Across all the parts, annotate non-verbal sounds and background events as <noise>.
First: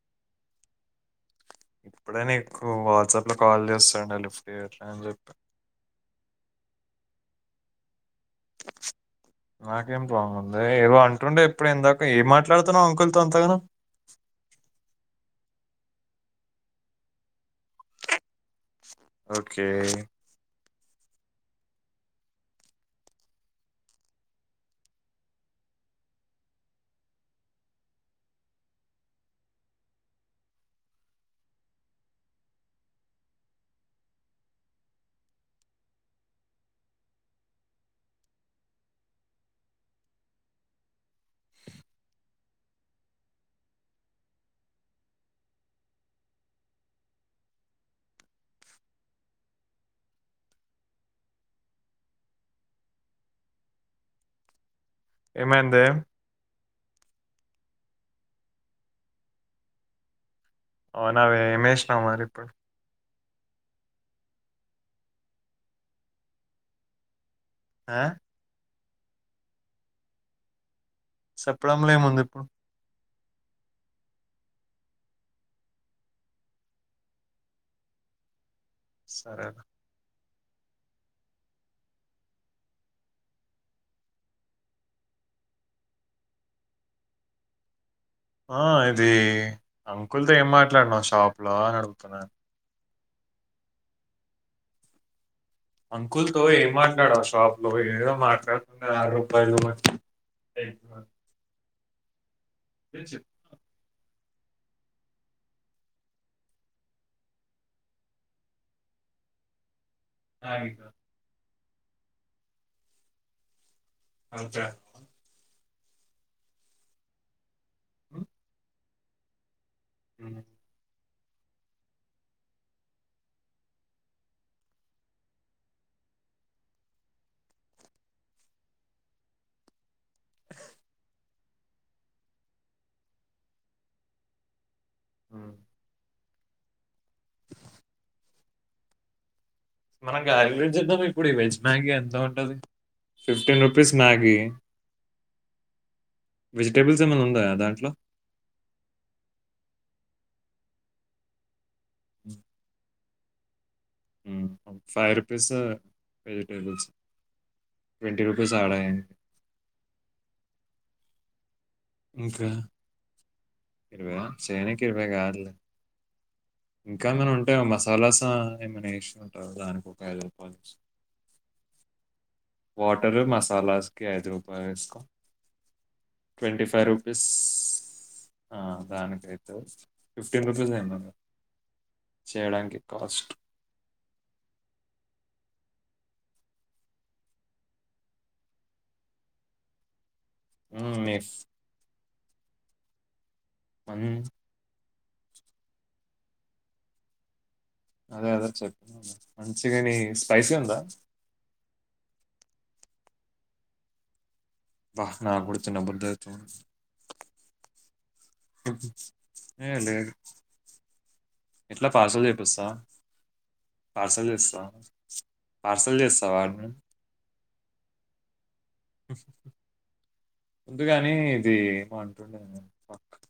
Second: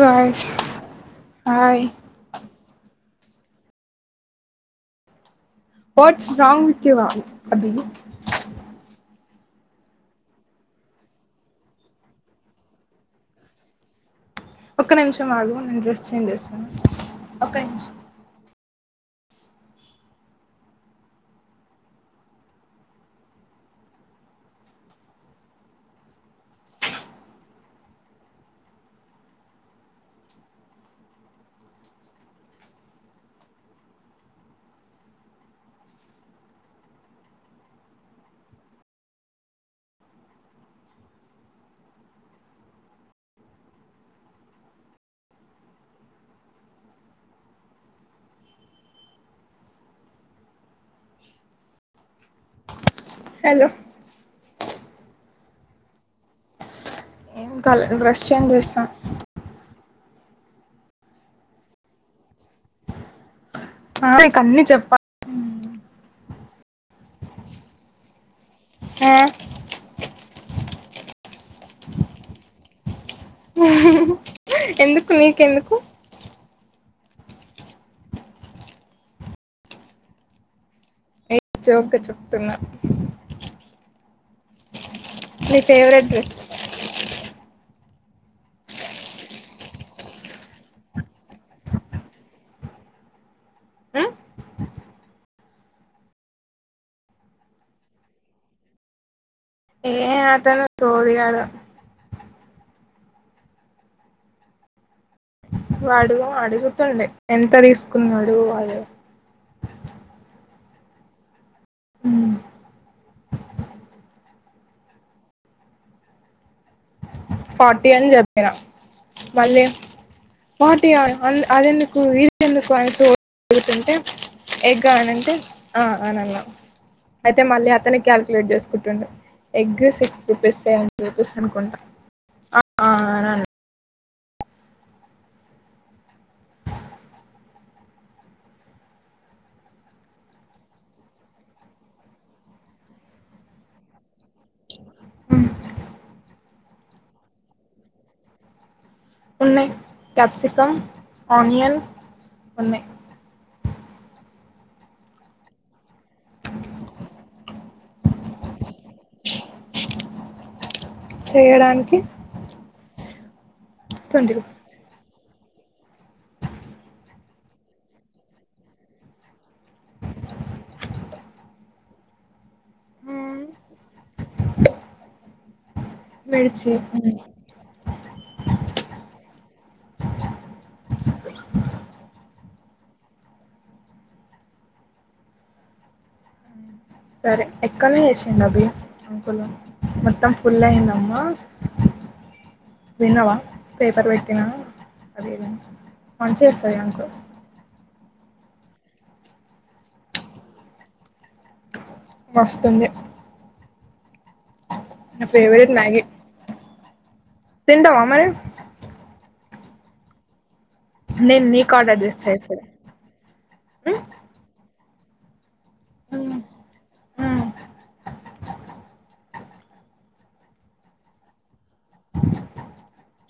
Voice hi ఇప్పుడైన ఎక్కువ WhatsApp లో కాల్ చేస్తాండే లిఫ్ట్ చేయట్లే అని చెప్పా వట్స్ రాంగ్ విత్ రా అభి నాకేం బాగుంది ఏవో అంటుండే ఎప్పుడు ఇందాక ఏం మాట్లాడుతున్నావు అంకుల్తో అంతగానం ఒక్క నిమిషం ఆగు నేను డ్రెస్ చేంజ్ చేస్తాను ఒక నిమిషం ఓకే హలో ఏమైందే ఏం కాలే డ్రెస్ చేంజ్ చేసిన అవునావే ఏం చేసినావ్ మరి ఇప్పుడు ఆ నికన్నీ చెప్ప ఆ ఆ చెప్పడంలో ఏము ఉంది ఇప్పుడు ఊ హు హు ఎందుకు నీకెందుకు సరే జోక్ గా చెప్తున్నా మీ ఫేవరెట్ డ్రెస్ ఆ ఇది అంకుల్తో ఏం మాట్లాడుతున్నావు షాప్ లో అని అడుగుతున్నాను ఉమ్, అంకుల్తో ఏం మాట్లాడవు షాప్ లో ఏదో మాట్లాడారూ ఏ అతను తోలుకెళ్ళు ఇన్సెల్ వాడు అడుగుతుండే ఎంత తీసుకున్నాడు అని లాగ స అ ఇన్స ఫార్టీ అని ఉమ్, చెప్పిన మల్లె మోటియాన్ అది ఎందుకు ఇది ఎందుకు అంటే ఉంటుంటే ఎగ్గన్ నంటే ఆఅ ఆ ఆరారే ఆ <unintelligible> మనం గార వెజ్ చెద్దాం ఇప్పుడు వెజ్ మ్యాగీ ఎంత ఉంటది ఫిఫ్టీన్ రూపీస్ మ్యాగీ వెజిటేబుల్స్ ఏమైనా ఉన్నయా దాంట్లో ఉన్నాయ్ క్యాప్సికమ్ ఆనియన్ ఉన్నాయ్ five rupees vegetables twenty rupees add అయ్యాయి చెయ్యడానికి మిన్సా మిల్కా ట్వంటీ రూపీస్ చేనికి ఇప్పుడు కాదులే ‌ మడిచెప్ ఆ దానికైతే ఫిఫ్టీన్ రూపీస్ అయింది చేయడానికి కాస్ట్ సరే ఎక్కాల ఎసన్ అభి అంకులూ మొత్తం ఫుల్ హ్మ్. అయ్యిందామ్మ నీ విన్నవా పేపర్ హ్మ్. పెట్టినా అదేడ పనిచేస్తాయా అంకుల్ అదే అదే చెప్ప మంచిగాని స్పైసీ ఉందా మస్తుంది వాహ నా కూడా ఫేవరెట్ మ్యాగీ తినబుద్ధి అయితుంది అమల్ లే లేదు నేను నీకు ఎట్లా ఆర్డర్ పార్సల్ చేస్తా ఇప్పుడు చేపిస్తా పార్సల్ చేస్తా పార్సల్ చేస్తా ఉమ్ వాడిన్ని ఉమ్ అ ముందుగాని ఇది ఏమో అంటుండే పక్కన్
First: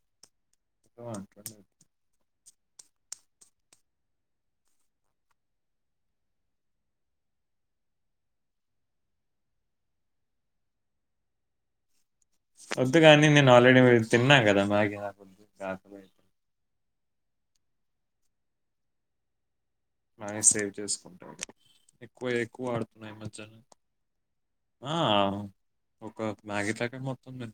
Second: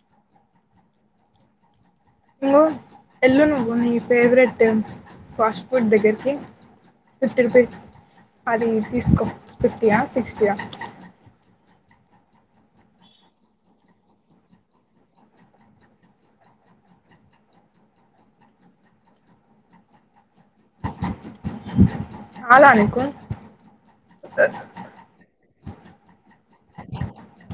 ఏమో అంటుండే ఇంగో ఎల్లుండి నీ ఫేవరెట్ ఫాస్ట్ ఫుడ్ దగ్గరికి ఫిఫ్టీ రూపీస్ అది తీసుకో ఫిఫ్టీయా సిక్స్టీయా వద్దు గానీ నిన్న ఆల్రెడీ తిన్నా కదా అ సేవ్ చేసుకుంట ఎక్కువ ఎక్కువ చాలా నీకు ఆడుతున్నాయి మధ్యన ఆ ఓక మ్యాగీ పాకెట్ మొత్తం న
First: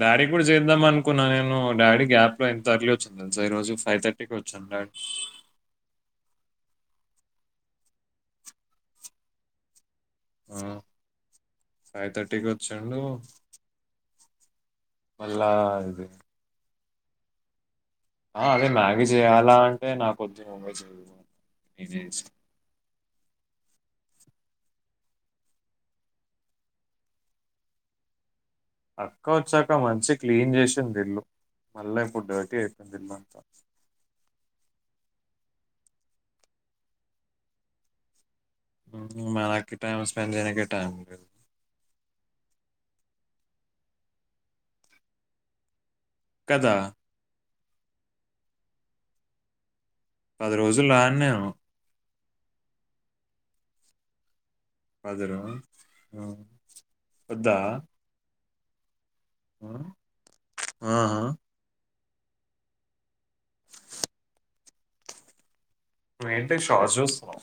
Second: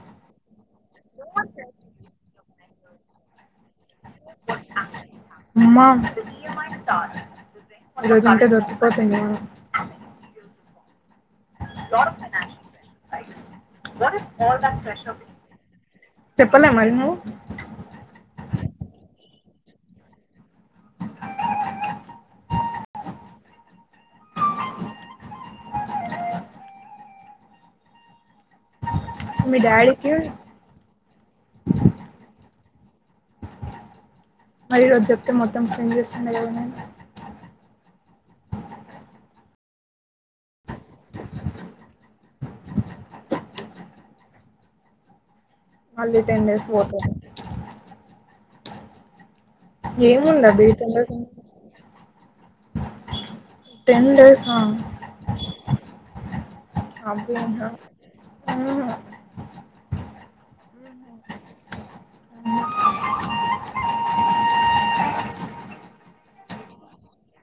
డాడీ కి చెప్ కద్దామ అనుకున్నా నేను డాడీ గ్యాప్ లో ఎంత అర్లీ వచ్చిందో తెలుసా ఈరోజు ఫైవ్ థర్టీ కి వచ్చేను డాడీ ఉమ్మా ఈరోజు ఉంటే దొరికిపోతుండే ఆ ఫైవ్ థర్టీకి వచ్చిండు కో చెప్పలే మరి నువ్వు ఎలా అంటే నా కొద్దిగా ఉండే జీవితం ఇది అక్క మీ వచ్చాక మంచి డాడీకి క్లీన్ చేసింది ఇల్లు మళ్ళ ఇప్పుడ్ డర్టీ అయిపో తండ్రి మంత మరి ఈ రోజు చెప్తే మొత్తం క్లీన్ చేస్తుండ కదనే మనకి టైమ్ స్పెండ్ చేయానికే టైమ్ లేదు మళ్లీ టెన్ డేస్ కి కదా! పోతావ్ ఏముందా బీట రోజులు రాను టెన్ డేస్ఆ హాధార. <inaudible> హ్ హ <inaudible> ఏంటి షార్ట్స్ చూస్తునవ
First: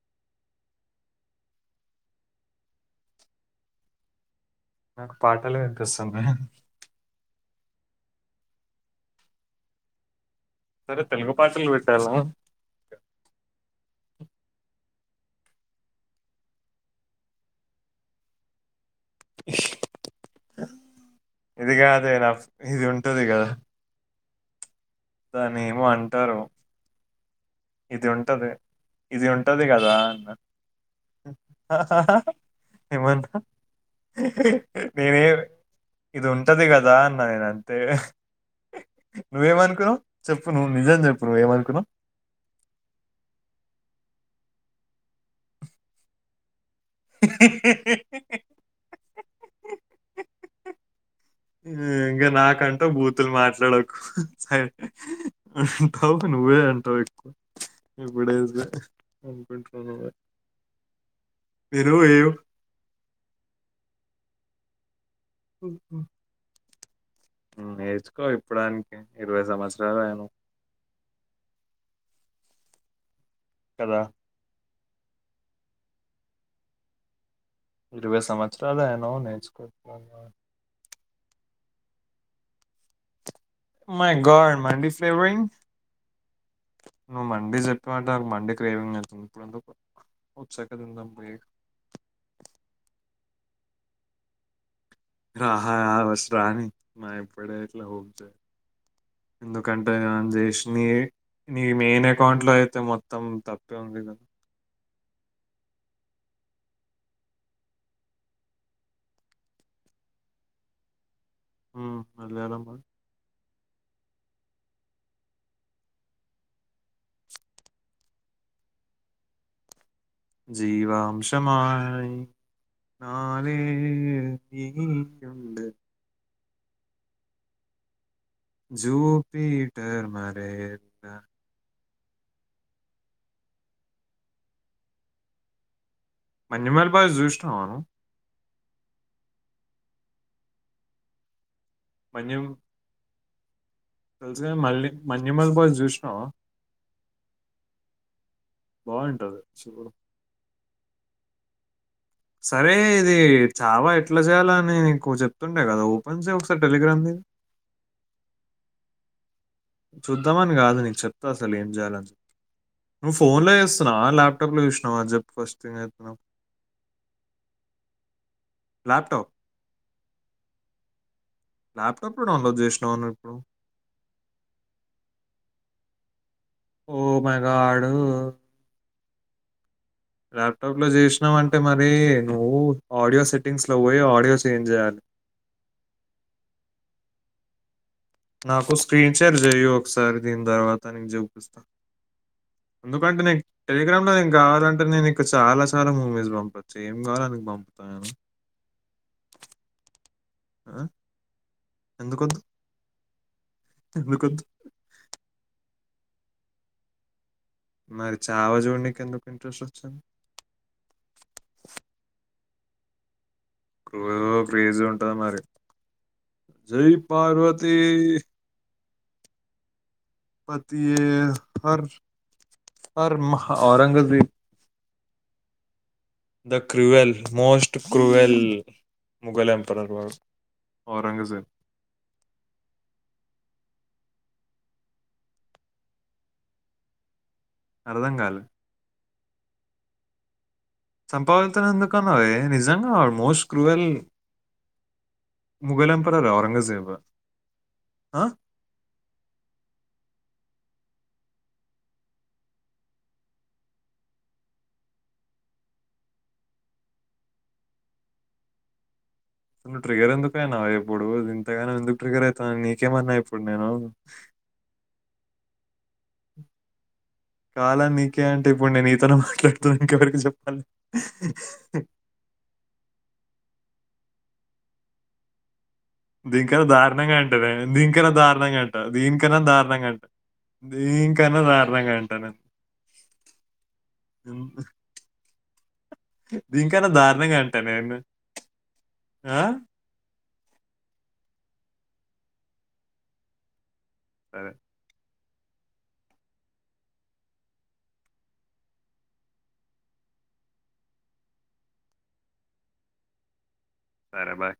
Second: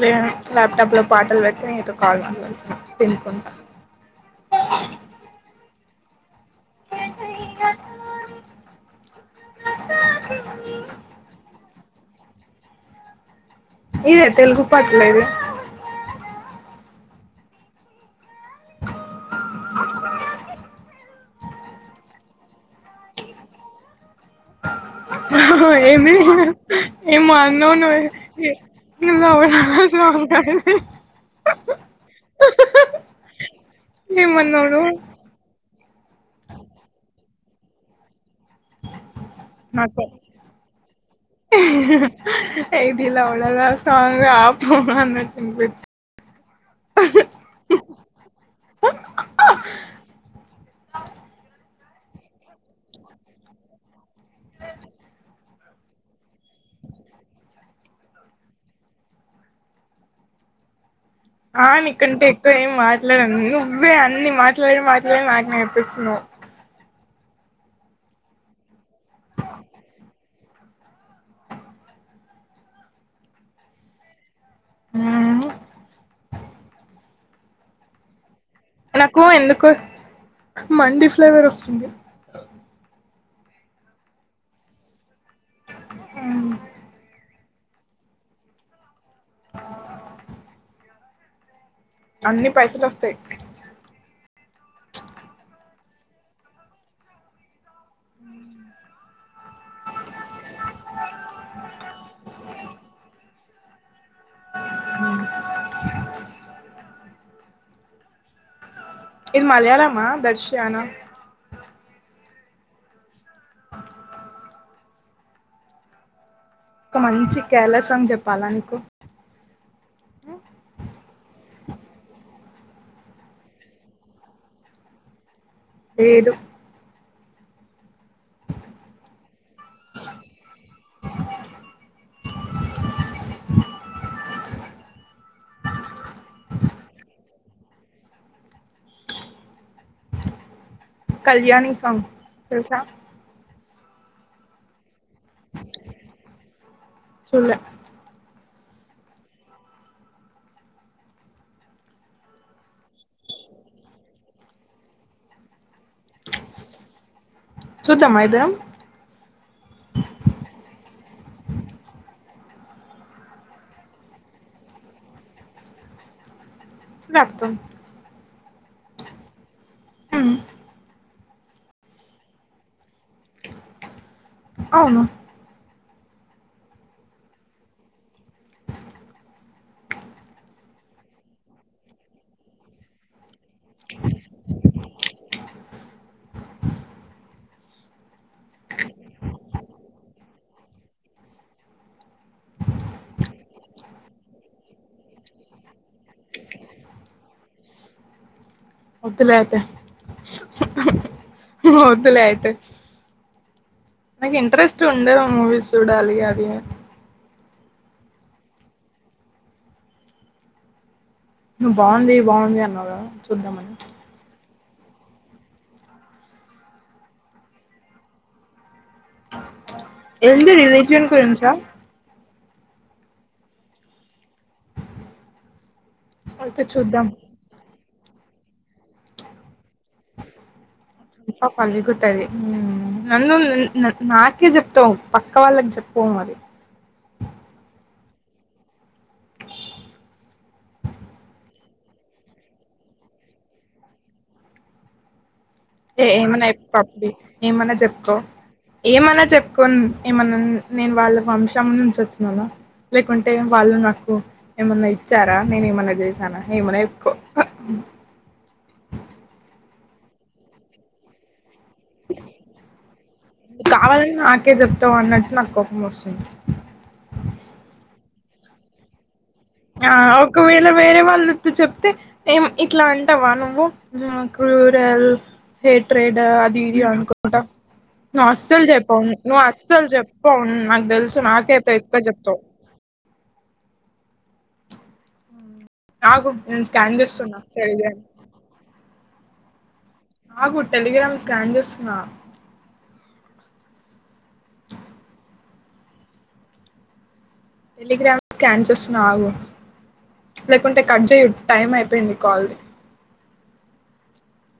లే ల్యాప్టాప్ లో పాటలు పెట్టి నీతో కాల్ మాట్లాడుతున తినుకుంటాను. నాకు పాటలు వినిపిస్తుాంది. వస్తాకి... హసలు. ఇదె తెలుగు పట్లేది ఇది కాదే నా ఇది ఉంటుది కదా ఓహో దాన్నేమో ఏమి అంటారు. ఏమన్ ఇది ఉంటది ఇది ఉంటది లాల కదా సాంగ్ అది ఏమన్నావు నువ్వు ఇది ఉంటది కదా అన్న కదా తేడ నువ్వేమనుకునవ్ నాకు చెప్పు నువ్వు నిజం చెప్పు నువ్వే మనుకునవ్ ఎ బిర్ల వదుర సాంగ్ ఆపు అన్నట్టుంది <inaudible> ఇంక నాకంటూ బూతులు మాట్లడకు. సరే ఆహ్ తోపు నువ్వే అంటవ్ ఇప్పుడైతే. అనుకుంటున్నావ. ఆహ్ నికంటే ఎక్కువ ఏమ్ మాట్లాడను నేను నువ్వే అన్ని మాట్ క్య్లే మాట్ నువ్వే మాకు నేర్పిస్తున్నావ్. నువ్వు నేర్చుకో ఇప్పడానికి. ఇరవై సంవత్సరాల నువ్. కదా. ఆహ్ ఇరువై సంవ <unintelligible> నాకు నేర్చుకో ఎందుకో మండి ఫ్లేవర్ వస్తుంది. My god mandis. ట్రేంగ్ <inaudible> మీరు చెప్పమంటారు మండిక్రేవింగ్ అని. ఇప్పుడు ఎందుకు వచ్చాక తిందాము. అన్ని పైసలు వస్తాయి. ఆహ్ ఫస్ట్ రాని మనం ఇప్పుడే ఇట్లా ఊపుతే. ఎందుకంటే మనం చేసినవే నీ మెయిన్ అకౌంట్ లో అయితే మొత్తం తప్పే ఉంది కదా. ఉమ్ ఇది మలయాళమా దర్శ్యనా ఉమ్ మలయాళం. ఒక మంచి కేరళ సాంగ్ చెప్పాలా నీకు. జీవాంశమ ఇ నాలుగే ఎగి లేేదు జూ పీటర్ మరేత్ నా. <inaudible> మజమల్ బాయ్స్ చూసినవా నువ్వు. కళ్యాణి స్ ఆహ్ తెలుసా. తెలుసుగా మళ్ళీ. మన్యుమల్ బాయ్స్ చూసినావా. చూడలే బాగుంటది చూడు. అరే ఇది చావా ఎట్లా చేయాలని నీకు చెప్తుం ఓపెనే కదా ఓపెన్ చేయి ఒకసారి టెలిగ్రామ్ ది చూద్దామా ఇద్దరం చూద్దామని కాదు నీకు చెప్ అసలు ఏం చేయాలని చెప్పు నువ్వు ఫోన్ లో చేస్తున్నావ ల్యాప్ టాప్ లో చూసినావ అది చెప్పి ఫస్ట్ థింగ్ రత్తం ల్యాప్ టాప్ హుమ్ ల్యాప్ టాప్ లో డౌన్లోడ్ చేసినావ నువ్వు ఇప్పుడు అవును oh my god laptop లో చేసినావ్ అంటే మరీ నువ్వు ఆడియో సెట్ టింగ్స్ లో పోయి ఆడియో చేంజ్ చేయాలి నాకు స్క్రీన్ షేర్ చేయు ఒకసారి దీని తర్వాత నీకు చూపిస్తా ఎందుకంటే నేను టెలిగ్రామ్ లో నే కావాలం అంటే నేను ఇ చాలా చాలా మూవీస్ పంపొచ్చు ఏం కావాలో అవి పంపుతా నేను వద్దులే అయితే ఆ వద్దులే ఎందుకొద్దు అయితే నాకు ఎందుకొద్దు? ఇంట్రెస్ట్ ఉండదు మూవీస్ చూడాలి అది అని మరి చావా చూడ్నికి ఎందుకు ఇంట్రెస్ట్ వచ్చింది నువ్వు బాగుంది బాగుంది అన్నావ్ కదా చూద్దాం ఓ క్రేజ్ ఉంటది మరి జై పార్వతి ఏంది పతియే రిలేషన్ గురించా హర్ హర్ మహ ఔరంగజీబ్ ద అయితే చూద్దాం క్రూవెల్ మోస్ట్ క్రూవెల్ ముగలం మొకం పలుగుతది హుమ్ నన్ను న్ నాకే చెప్తవ్ పక్క వాళ్ళకి చెప్పు పో మరి అర్థం కాలే చంపపగుల్తదని ఎందుకన్నవే నిజంగా ఆడు మోస్ట్ క్రూయల్ ముఘల్ ఏ ఎంపరర్ ఏమన్నా చెప్పుకో ఔరంగజేబ్. అబ్బి ఏమన్నా చెప్పుకో ఆ! ఏమన్నా చెప్పుకో ఏమన్నన్ నేను వాళ్ళ వంశం నుంచి వచ్చిననా లేకుంటే వాళ్ళు నాకు ఏమన్నా ఇచ్చారా నేను ఏమన్నా చేశానా ఏమన్నా చెప్పుకో పో నువు ట్రిగర్ ఎందుకు అయినవే ఇప్పుడు దిన్ ఇంతగనం ఎందుకు ట్రిగ్గర్ అయితున్నావ్ నీకేమన్నా ఇప్పుడు నేను నువ్వు మస్ కాలనీ కే అంటే ఇప్పుడు నేను నీతోనే మా ఆ ఒకవేళ వేరే వాళ్లొచ్చి చెప్తే ఏం ఇట్లా అంటావ నువ్వు నాకు వే <unintelligible> హేట్రేడ్ అది దీనికన్నా ఇది దారుణంగా అంట అనుకుంటా నేను దీనికన్నా నువ్వు దారుణంగా అస్సలు అంట చెప్పవు దీనికన్నా నువ్వు అస్సలు దారుణంగా అంట చెప్పవు నాకు తెలుసు దీనికన్నా నాకే చెప్పే దారుణంగా ఎక్కువ అంట నేను చెప్తవ్ ఆగు నేను దీనికన్నా స్కాన్ దారుణంగా చేస్తున్నా అంట నేను <unintelligible> ఆ ఆగు టెలిగ్రామ్ స్కాన్ చేస్తున్నా <unintelligible> టెలిగ్రామ్ స్కాన్ చేస్తున్నా ఆగు లేకుంటే కట్ చేయు టైం అయిపోయింది కాల్ సరే బై